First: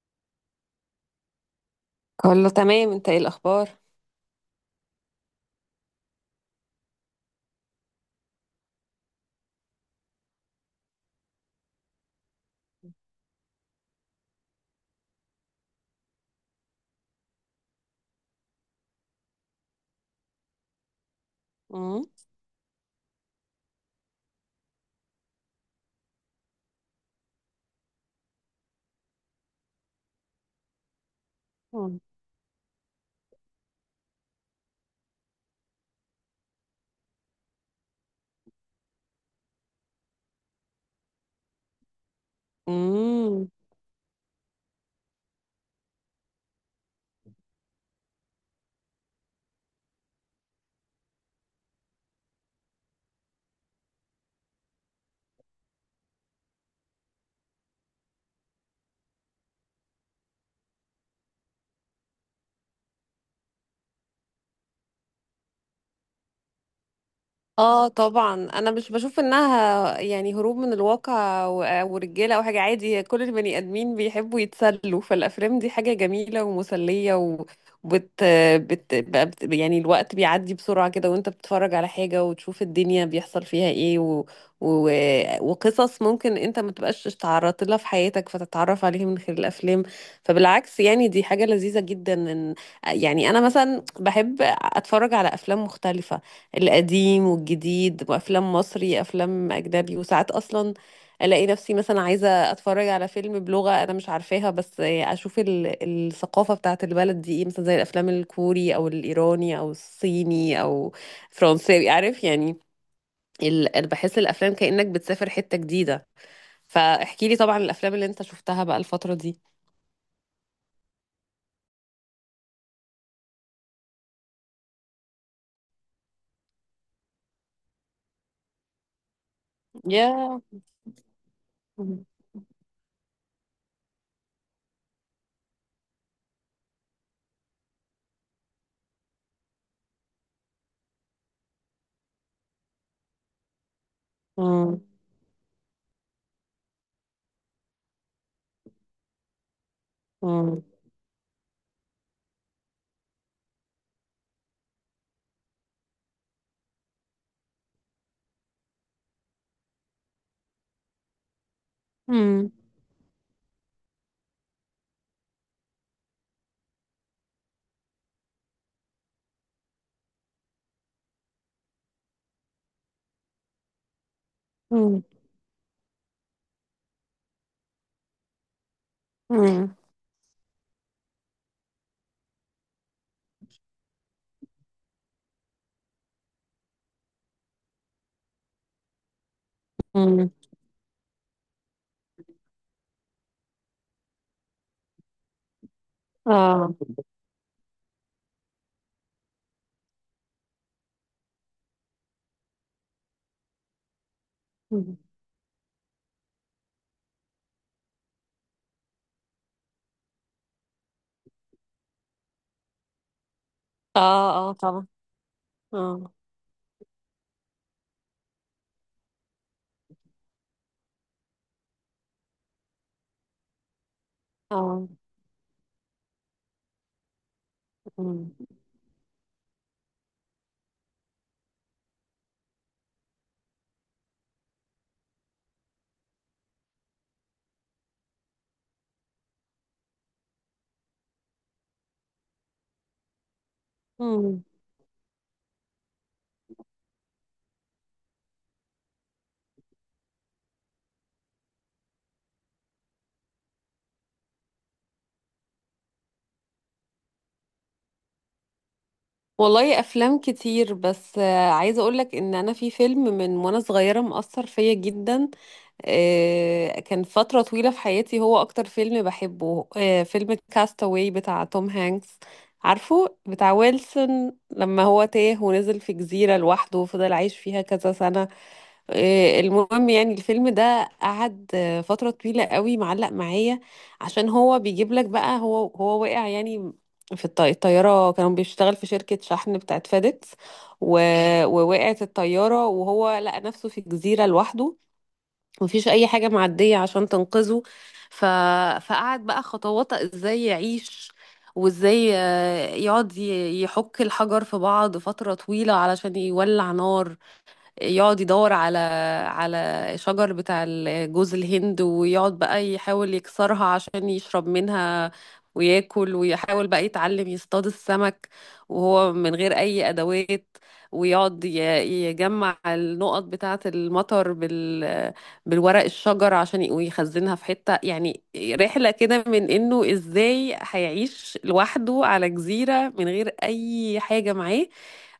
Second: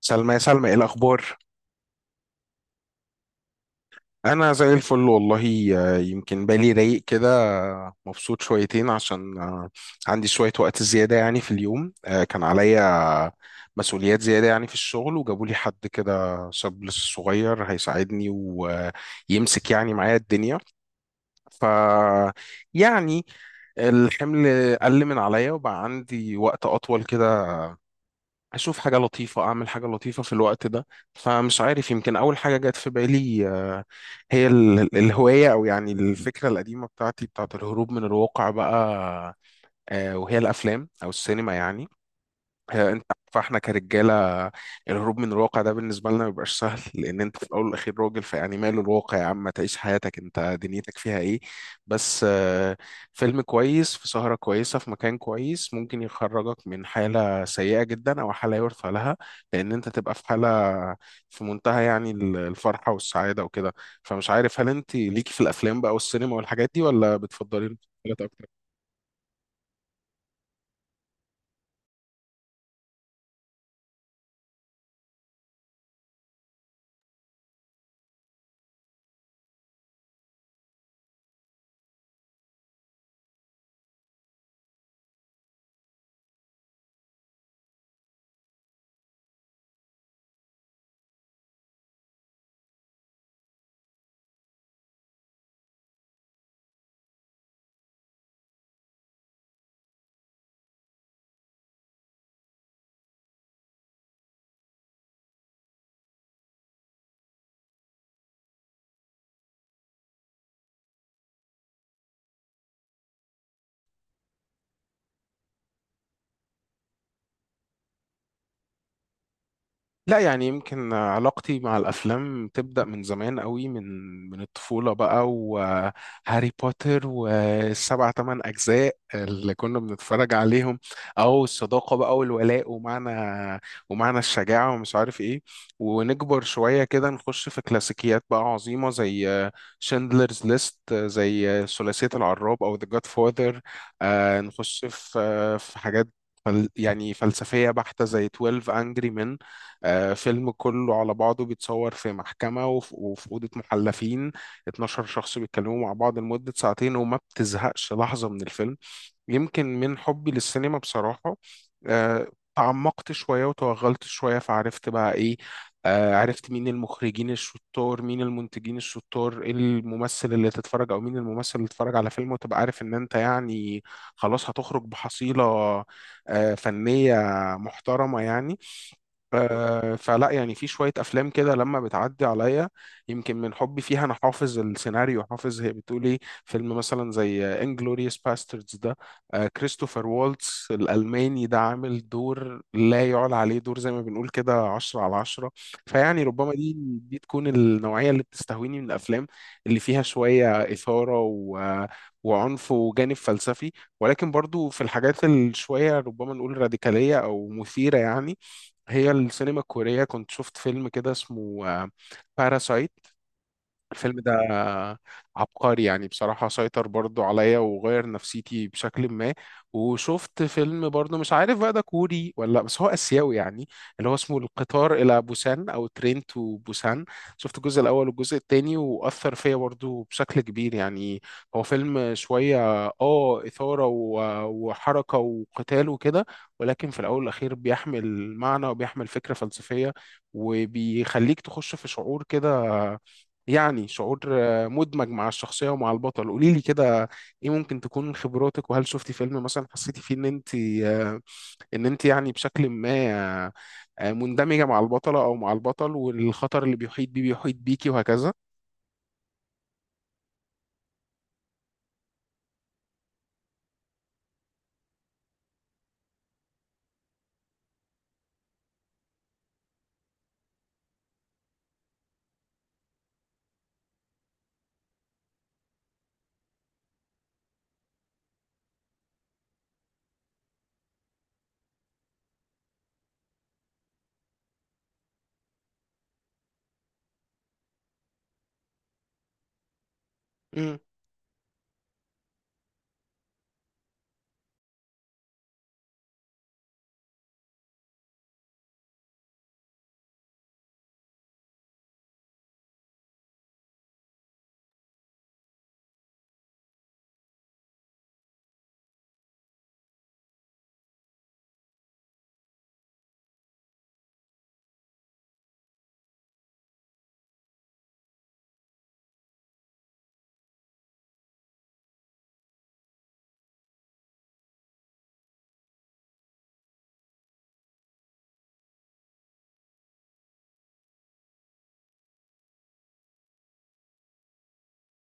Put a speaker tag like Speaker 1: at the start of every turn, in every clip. Speaker 1: سلمى، يا سلمى، ايه الاخبار؟
Speaker 2: كله تمام، انت ايه الاخبار؟
Speaker 1: انا زي الفل والله. يمكن بالي رايق كده. مبسوط شويتين عشان عندي شويه وقت زياده يعني في اليوم. كان عليا مسؤوليات زياده يعني في الشغل، وجابوا لي حد كده شاب لسه صغير هيساعدني ويمسك يعني معايا الدنيا. ف يعني الحمل قل من عليا وبقى عندي وقت اطول كده، اشوف حاجه لطيفه، اعمل حاجه لطيفه في الوقت ده. فمش عارف، يمكن اول حاجه جت في بالي هي الهوايه او يعني الفكره القديمه بتاعتي بتاعت الهروب من الواقع بقى. وهي الافلام او السينما يعني. انت عارف
Speaker 2: امم.
Speaker 1: احنا كرجاله، الهروب من الواقع ده بالنسبه لنا ما بيبقاش سهل، لان انت في الاول والاخير راجل، فيعني ماله الواقع يا عم، ما تعيش حياتك، انت دنيتك فيها ايه؟ بس فيلم كويس في سهره كويسه في مكان كويس ممكن يخرجك من حاله سيئه جدا او حاله يرثى لها، لان انت تبقى في حاله في منتهى يعني الفرحه والسعاده وكده. فمش عارف، هل انت ليكي في الافلام بقى والسينما والحاجات دي ولا بتفضلي
Speaker 2: اه
Speaker 1: المسلسلات؟
Speaker 2: طبعا، انا مش بشوف انها يعني هروب من الواقع ورجاله او حاجه عادي. كل البني ادمين بيحبوا يتسلوا، فالافلام دي حاجه جميله ومسليه. وبت بت بت يعني الوقت بيعدي بسرعه كده، وانت بتتفرج على حاجه وتشوف الدنيا بيحصل فيها ايه و... وقصص ممكن انت ما تبقاش اتعرضت لها في حياتك، فتتعرف عليها من خلال الافلام. فبالعكس يعني دي حاجه لذيذه جدا. ان يعني انا مثلا بحب اتفرج على افلام مختلفه، القديم والجديد، وافلام مصري، افلام اجنبي. وساعات اصلا الاقي نفسي مثلا عايزه اتفرج على فيلم بلغه انا مش عارفاها، بس اشوف الثقافه بتاعه البلد دي ايه، مثلا زي الافلام الكوري او الايراني او الصيني او فرنساوي، عارف يعني. انا بحس الافلام كانك بتسافر حته جديده. فاحكي لي طبعا الافلام اللي انت شفتها بقى الفتره دي.
Speaker 1: لا يعني، يمكن علاقتي مع الأفلام تبدأ من زمان قوي، من الطفولة بقى، وهاري بوتر والسبع تمن أجزاء اللي كنا بنتفرج
Speaker 2: يا
Speaker 1: عليهم، أو الصداقة
Speaker 2: مم.
Speaker 1: بقى والولاء ومعنى، ومعنى الشجاعة ومش عارف إيه. ونكبر شوية كده نخش في كلاسيكيات بقى عظيمة زي شندلرز ليست، زي ثلاثية العراب أو ذا جاد فاذر.
Speaker 2: مم.
Speaker 1: نخش في حاجات يعني فلسفية بحتة زي 12 Angry Men. فيلم
Speaker 2: مم.
Speaker 1: كله على بعضه بيتصور في محكمة وفي أوضة محلفين. 12 شخص بيتكلموا مع بعض لمدة ساعتين وما بتزهقش لحظة من الفيلم. يمكن من حبي للسينما بصراحة، آه، تعمقت شوية وتوغلت شوية فعرفت بقى إيه. عرفت مين المخرجين الشطار، مين المنتجين الشطار، إيه الممثل اللي تتفرج، أو مين الممثل اللي تتفرج على فيلم وتبقى عارف إن أنت يعني خلاص هتخرج
Speaker 2: مم.
Speaker 1: بحصيلة فنية محترمة يعني.
Speaker 2: مم.
Speaker 1: فلا يعني في شوية أفلام كده لما بتعدي عليا، يمكن من حبي فيها أنا حافظ السيناريو، حافظ هي بتقول إيه. فيلم مثلا زي انجلوريوس باستردز ده، كريستوفر
Speaker 2: مم.
Speaker 1: والتس الألماني ده عامل دور لا يعلى عليه، دور زي ما بنقول كده عشرة على عشرة. فيعني ربما دي
Speaker 2: اه.
Speaker 1: دي تكون النوعية اللي بتستهويني من الأفلام، اللي فيها شوية إثارة وعنف وجانب فلسفي. ولكن برضو في الحاجات الشوية ربما نقول راديكالية أو مثيرة يعني. هي السينما الكورية، كنت شفت فيلم كده اسمه باراسايت. الفيلم ده
Speaker 2: اه. اه طبعا.
Speaker 1: عبقري يعني
Speaker 2: اه.
Speaker 1: بصراحة، سيطر برضو عليا وغير نفسيتي بشكل ما. وشفت فيلم برضو مش عارف بقى ده كوري ولا لأ، بس هو آسيوي يعني، اللي هو اسمه
Speaker 2: اه.
Speaker 1: القطار إلى بوسان أو ترين تو بوسان. شفت الجزء الأول
Speaker 2: مم.
Speaker 1: والجزء التاني وأثر فيا برضو بشكل كبير يعني. هو فيلم شوية آه إثارة وحركة وقتال وكده، ولكن في الأول والأخير بيحمل معنى وبيحمل فكرة فلسفية وبيخليك تخش في شعور كده، يعني شعور
Speaker 2: مم.
Speaker 1: مدمج مع الشخصية ومع البطل. قولي لي كده، ايه ممكن تكون من خبراتك، وهل شفتي فيلم مثلا حسيتي فيه ان انت آه، ان انت يعني بشكل ما آه، مندمجة مع البطلة او مع البطل، والخطر اللي بيحيط بيه، بيحيط بيكي وهكذا؟
Speaker 2: والله افلام كتير، بس عايزه اقولك ان انا في فيلم من وانا صغيره مأثر فيا جدا. كان فترة طويلة في حياتي هو أكتر فيلم بحبه. فيلم كاستاوي بتاع توم هانكس، عارفه بتاع ويلسون، لما هو تاه ونزل في جزيرة لوحده وفضل عايش فيها كذا سنة. المهم يعني الفيلم ده قعد فترة طويلة قوي معلق معايا. عشان هو بيجيب لك بقى، هو وقع يعني في الطيارة. كانوا بيشتغل في شركة شحن بتاعت فيديكس، و... ووقعت الطيارة وهو لقى نفسه في جزيرة لوحده، مفيش اي حاجه معديه عشان تنقذه. ف... فقعد بقى خطوات ازاي يعيش، وازاي يقعد يحك الحجر في بعض فتره طويله علشان يولع نار. يقعد يدور على على شجر بتاع جوز الهند، ويقعد بقى يحاول يكسرها عشان يشرب منها وياكل، ويحاول بقى يتعلم يصطاد السمك، وهو من غير أي أدوات. ويقعد يجمع النقط بتاعة المطر بالورق الشجر عشان ويخزنها في حتة. يعني رحلة كده من إنه إزاي هيعيش لوحده على جزيرة من غير أي حاجة معاه،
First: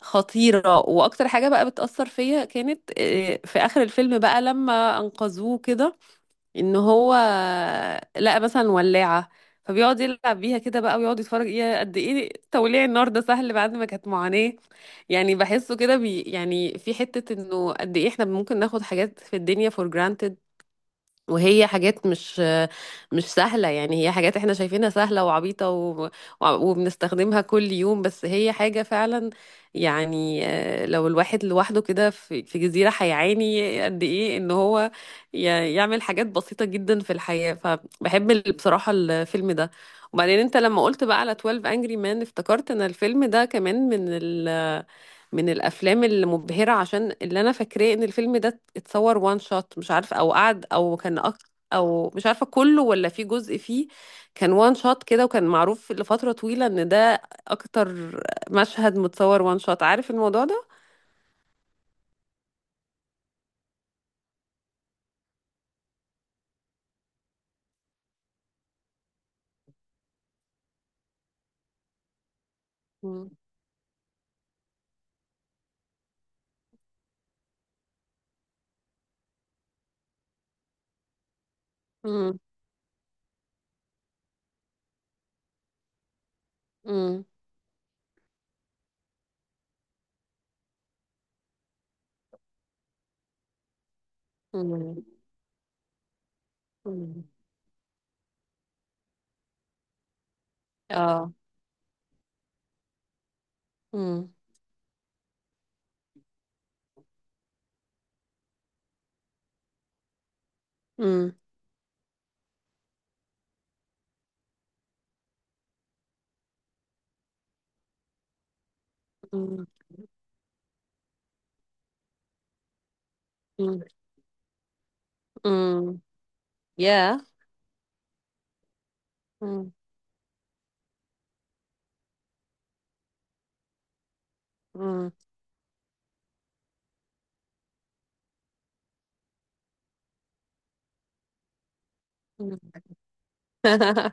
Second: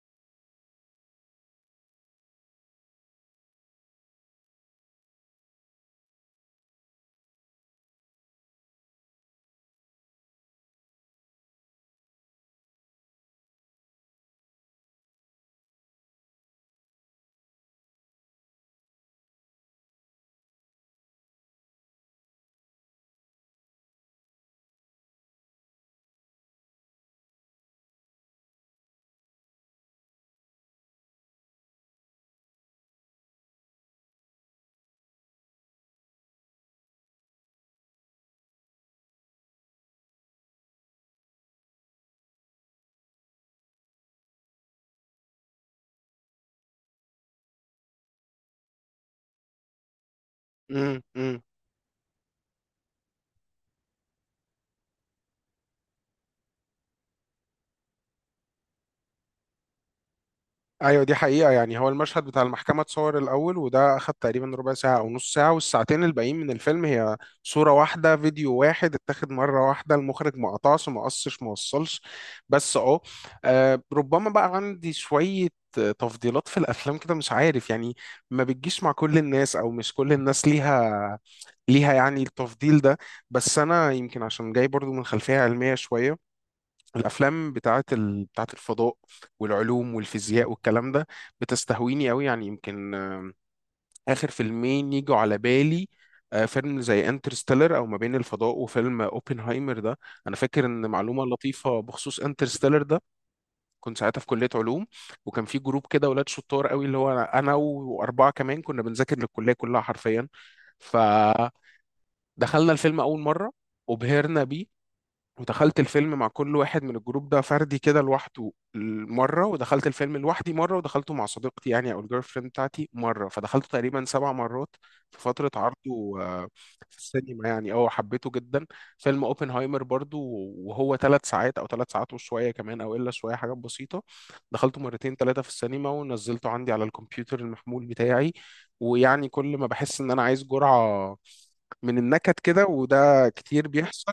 Speaker 2: خطيرة. وأكتر حاجة بقى بتأثر فيا كانت في آخر الفيلم بقى لما أنقذوه كده، إن هو لقى مثلا ولاعة، فبيقعد يلعب بيها كده بقى، ويقعد يتفرج ايه قد ايه توليع النار ده سهل بعد ما كانت معاناة. يعني بحسه كده بي يعني في حتة انه قد ايه احنا ممكن ناخد حاجات في الدنيا for granted، وهي حاجات مش سهلة. يعني هي حاجات احنا شايفينها سهلة وعبيطة وبنستخدمها كل يوم، بس هي حاجة فعلا يعني. لو الواحد لوحده كده في في جزيرة هيعاني قد ايه ان هو ي... يعمل حاجات بسيطة جدا في الحياة. فبحب بصراحة الفيلم ده. وبعدين انت لما قلت بقى على 12 Angry Men افتكرت ان الفيلم ده كمان من من الافلام المبهره. عشان اللي انا فاكراه ان الفيلم ده اتصور وان شوت، مش عارف او قعد او كان
Speaker 1: امم
Speaker 2: او مش عارفه كله ولا في جزء فيه كان وان شوت كده، وكان معروف لفتره طويله ان ده اكتر مشهد متصور وان شوت، عارف الموضوع ده.
Speaker 1: ايوه، دي حقيقة يعني. هو المشهد بتاع المحكمة اتصور الأول، وده أخد تقريبا ربع ساعة أو نص ساعة، والساعتين الباقيين من الفيلم هي صورة واحدة، فيديو واحد اتاخد مرة واحدة، المخرج ما قطعش ما قصش ما وصلش. بس اه،
Speaker 2: مم.
Speaker 1: ربما بقى عندي شوية تفضيلات في الأفلام كده، مش عارف يعني، ما بتجيش مع كل الناس، أو مش كل الناس ليها يعني
Speaker 2: مم.
Speaker 1: التفضيل ده. بس أنا يمكن عشان جاي برضو من خلفية علمية شوية،
Speaker 2: مم.
Speaker 1: الافلام بتاعت بتاعت الفضاء والعلوم والفيزياء والكلام ده بتستهويني قوي يعني. يمكن اخر فيلمين
Speaker 2: مم.
Speaker 1: يجوا على بالي، فيلم زي
Speaker 2: مم.
Speaker 1: انترستيلر او ما بين الفضاء، وفيلم اوبنهايمر ده. انا فاكر ان معلومه
Speaker 2: اه.
Speaker 1: لطيفه بخصوص انترستيلر ده، كنت ساعتها في
Speaker 2: مم.
Speaker 1: كليه علوم، وكان في جروب كده ولاد شطار قوي، اللي هو أنا واربعه كمان كنا بنذاكر للكليه كلها حرفيا.
Speaker 2: مم.
Speaker 1: فدخلنا الفيلم اول مره وبهرنا بيه، ودخلت الفيلم مع كل واحد من الجروب ده فردي كده لوحده مرة،
Speaker 2: مم.
Speaker 1: ودخلت الفيلم لوحدي مرة، ودخلته مع صديقتي يعني أو الجيرل فريند بتاعتي مرة، فدخلته
Speaker 2: مم.
Speaker 1: تقريبا سبع مرات في فترة
Speaker 2: مم.
Speaker 1: عرضه، في
Speaker 2: يا
Speaker 1: السينما يعني، اه حبيته جدا. فيلم
Speaker 2: مم.
Speaker 1: اوبنهايمر برضو، وهو ثلاث ساعات أو ثلاث ساعات وشوية كمان أو إلا شوية حاجات بسيطة، دخلته
Speaker 2: مم.
Speaker 1: مرتين ثلاثة في السينما، ونزلته عندي على الكمبيوتر المحمول بتاعي. ويعني كل ما بحس إن أنا عايز جرعة من النكد
Speaker 2: مم.
Speaker 1: كده، وده كتير بيحصل،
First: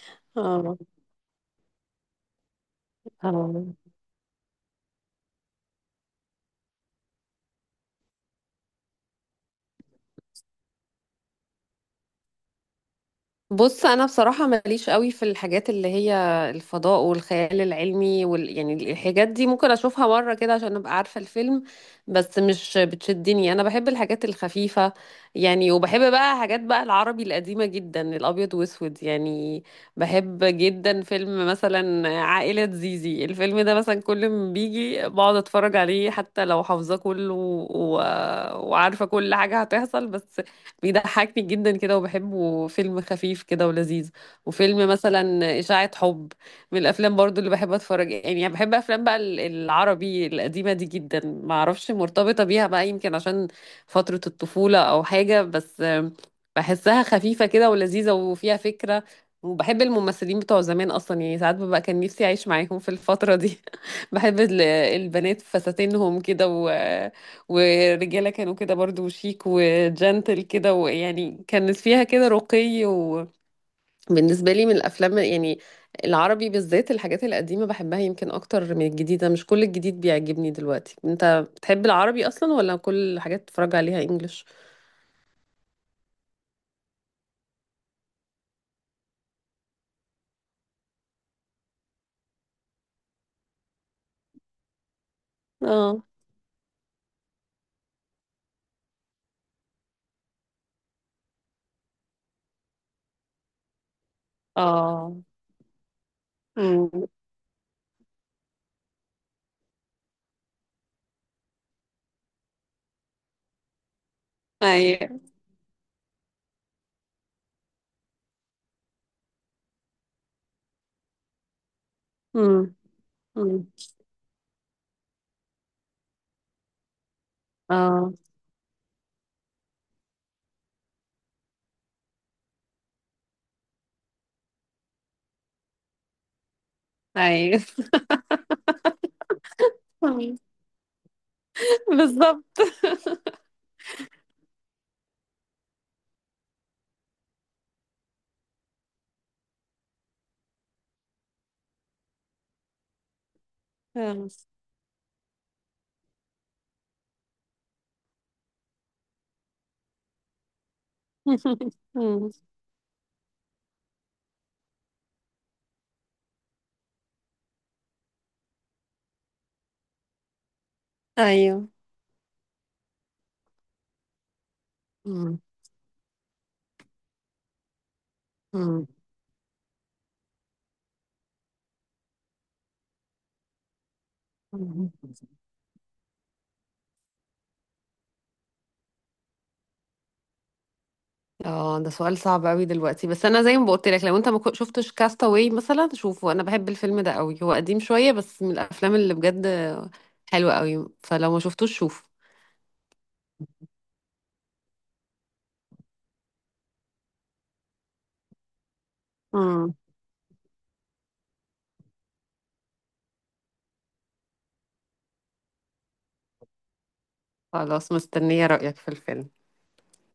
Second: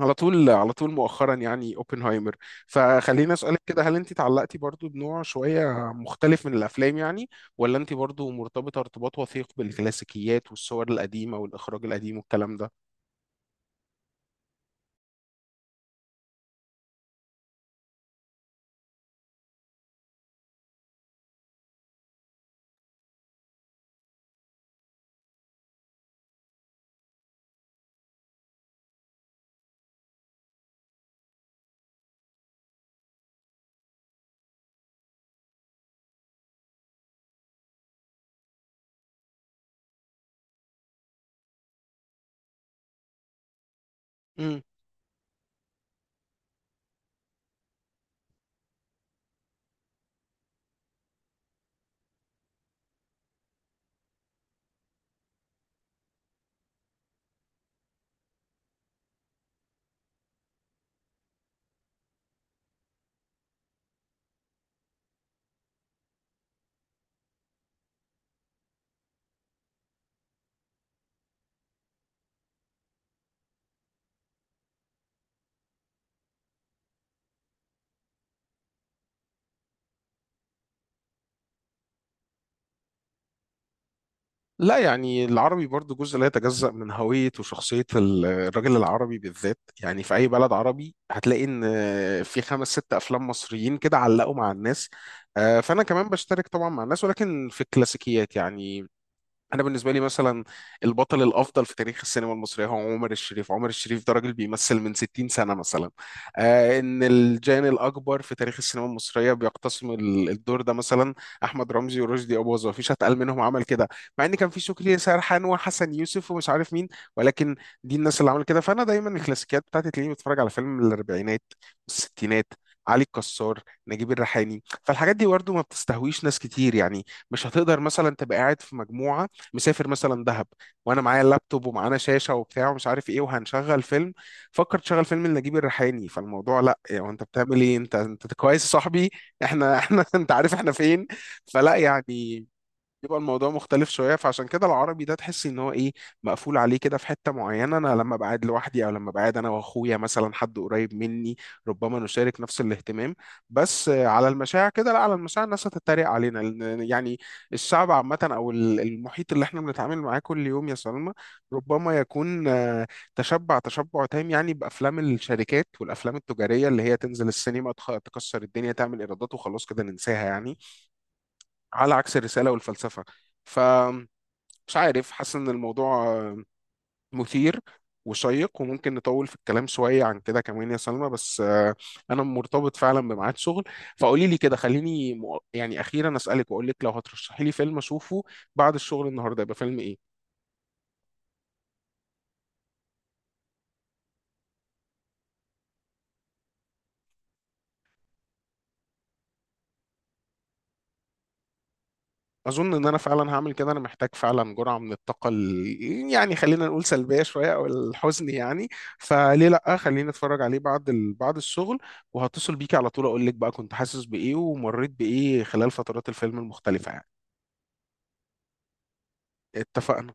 Speaker 1: على طول على
Speaker 2: اه.
Speaker 1: طول مؤخرا، يعني اوبنهايمر. فخليني اسالك
Speaker 2: آه.
Speaker 1: كده، هل انت اتعلقتي برضو بنوع شويه مختلف من الافلام يعني، ولا انت برضو مرتبطه ارتباط وثيق بالكلاسيكيات والصور القديمه والاخراج القديم والكلام ده؟
Speaker 2: بص انا بصراحه ماليش قوي في الحاجات اللي هي الفضاء والخيال العلمي يعني الحاجات دي ممكن اشوفها مره كده عشان ابقى عارفه الفيلم، بس مش بتشدني. انا بحب الحاجات الخفيفه يعني، وبحب بقى حاجات بقى العربي القديمه جدا، الابيض واسود يعني. بحب جدا فيلم مثلا عائله زيزي، الفيلم ده مثلا كل ما بيجي بقعد اتفرج عليه حتى لو حافظاه كله وعارفه كل حاجه هتحصل، بس بيضحكني جدا كده وبحبه، فيلم خفيف كده ولذيذ.
Speaker 1: امم
Speaker 2: وفيلم مثلا إشاعة حب، من الأفلام برضو اللي بحب أتفرج. يعني بحب أفلام بقى العربي القديمة دي جدا، ما أعرفش مرتبطة بيها بقى يمكن عشان فترة الطفولة أو حاجة، بس بحسها خفيفة كده ولذيذة وفيها فكرة. وبحب الممثلين بتوع زمان أصلا. يعني ساعات ببقى كان نفسي أعيش معاهم في الفترة دي. بحب البنات فساتينهم كده، والرجالة كانوا كده برضو شيك وجنتل كده، ويعني كانت فيها كده رقي. وبالنسبة لي من الأفلام يعني العربي بالذات الحاجات القديمة بحبها يمكن أكتر من الجديدة، مش كل الجديد بيعجبني دلوقتي. أنت بتحب العربي أصلا ولا كل الحاجات بتتفرج عليها إنجليش؟
Speaker 1: لا يعني، العربي برضو جزء لا يتجزأ من هوية وشخصية الراجل العربي بالذات. يعني في أي بلد عربي هتلاقي إن في خمس ست أفلام مصريين كده علقوا مع الناس. فأنا
Speaker 2: اه.
Speaker 1: كمان بشترك طبعا مع الناس ولكن في الكلاسيكيات يعني. انا بالنسبه لي مثلا البطل الافضل في تاريخ السينما المصريه هو عمر الشريف. عمر الشريف ده راجل بيمثل من
Speaker 2: اه.
Speaker 1: 60 سنه مثلا. آه،
Speaker 2: امم.
Speaker 1: ان الجان الاكبر في تاريخ السينما المصريه بيقتسم الدور ده، مثلا احمد رمزي ورشدي اباظه، مفيش اتقل منهم عمل كده، مع ان كان في شكري
Speaker 2: ايوه.
Speaker 1: سرحان وحسن يوسف ومش عارف مين. ولكن دي الناس اللي عملت كده. فانا دايما الكلاسيكيات بتاعتي تلاقيني بتفرج على فيلم من الاربعينات والستينات،
Speaker 2: امم.
Speaker 1: علي الكسار،
Speaker 2: امم.
Speaker 1: نجيب الريحاني. فالحاجات دي برضه ما بتستهويش ناس كتير يعني. مش هتقدر مثلا
Speaker 2: اه.
Speaker 1: تبقى قاعد في مجموعه، مسافر مثلا دهب، وانا معايا اللابتوب ومعانا شاشه وبتاع ومش عارف ايه، وهنشغل فيلم، فكر تشغل فيلم لنجيب الريحاني، فالموضوع لا يعني، انت
Speaker 2: ايوه.
Speaker 1: بتعمل ايه؟ انت انت كويس يا صاحبي؟ احنا انت
Speaker 2: أمم.
Speaker 1: عارف احنا فين. فلا يعني،
Speaker 2: بالظبط.
Speaker 1: يبقى الموضوع مختلف شويه. فعشان كده العربي ده تحس ان هو ايه، مقفول عليه كده في حته معينه. انا لما بقعد لوحدي او لما بقعد انا واخويا مثلا، حد قريب مني، ربما نشارك نفس الاهتمام. بس على
Speaker 2: آه.
Speaker 1: المشاع كده لا، على المشاع الناس هتتريق علينا، لأن يعني الشعب عامه او المحيط اللي احنا بنتعامل معاه كل يوم يا سلمى ربما
Speaker 2: أمم.
Speaker 1: يكون تشبع تشبع تام، يعني بافلام الشركات والافلام التجاريه اللي هي تنزل السينما، تكسر الدنيا، تعمل ايرادات، وخلاص كده ننساها يعني،
Speaker 2: ايوه.
Speaker 1: على عكس الرسالة والفلسفة. فمش عارف، حاسس
Speaker 2: أمم.
Speaker 1: إن الموضوع مثير وشيق، وممكن نطول في الكلام شوية عن كده كمان يا سلمى، بس أنا مرتبط فعلا بميعاد شغل. فقولي لي كده،
Speaker 2: أمم.
Speaker 1: خليني أخيرا أسألك، وأقول لك لو هترشحي لي فيلم أشوفه بعد الشغل النهاردة، يبقى فيلم إيه؟
Speaker 2: اه، ده سؤال صعب قوي دلوقتي. بس انا زي ما قلت لك، لو انت ما شفتش كاستاوي مثلا شوفه، انا بحب الفيلم ده قوي. هو قديم شويه، بس من الافلام اللي بجد حلوه قوي. فلو ما شفتوش شوفه.
Speaker 1: اظن ان انا فعلا هعمل كده. انا محتاج فعلا جرعه من الطاقه يعني خلينا نقول سلبيه شويه او الحزن يعني. فليه
Speaker 2: امم.
Speaker 1: لا، خليني اتفرج عليه بعد بعد الشغل. وهتصل بيكي على طول اقول لك بقى كنت حاسس بايه ومريت بايه خلال فترات الفيلم المختلفه يعني.
Speaker 2: خلاص، مستنيه رايك في الفيلم.
Speaker 1: اتفقنا.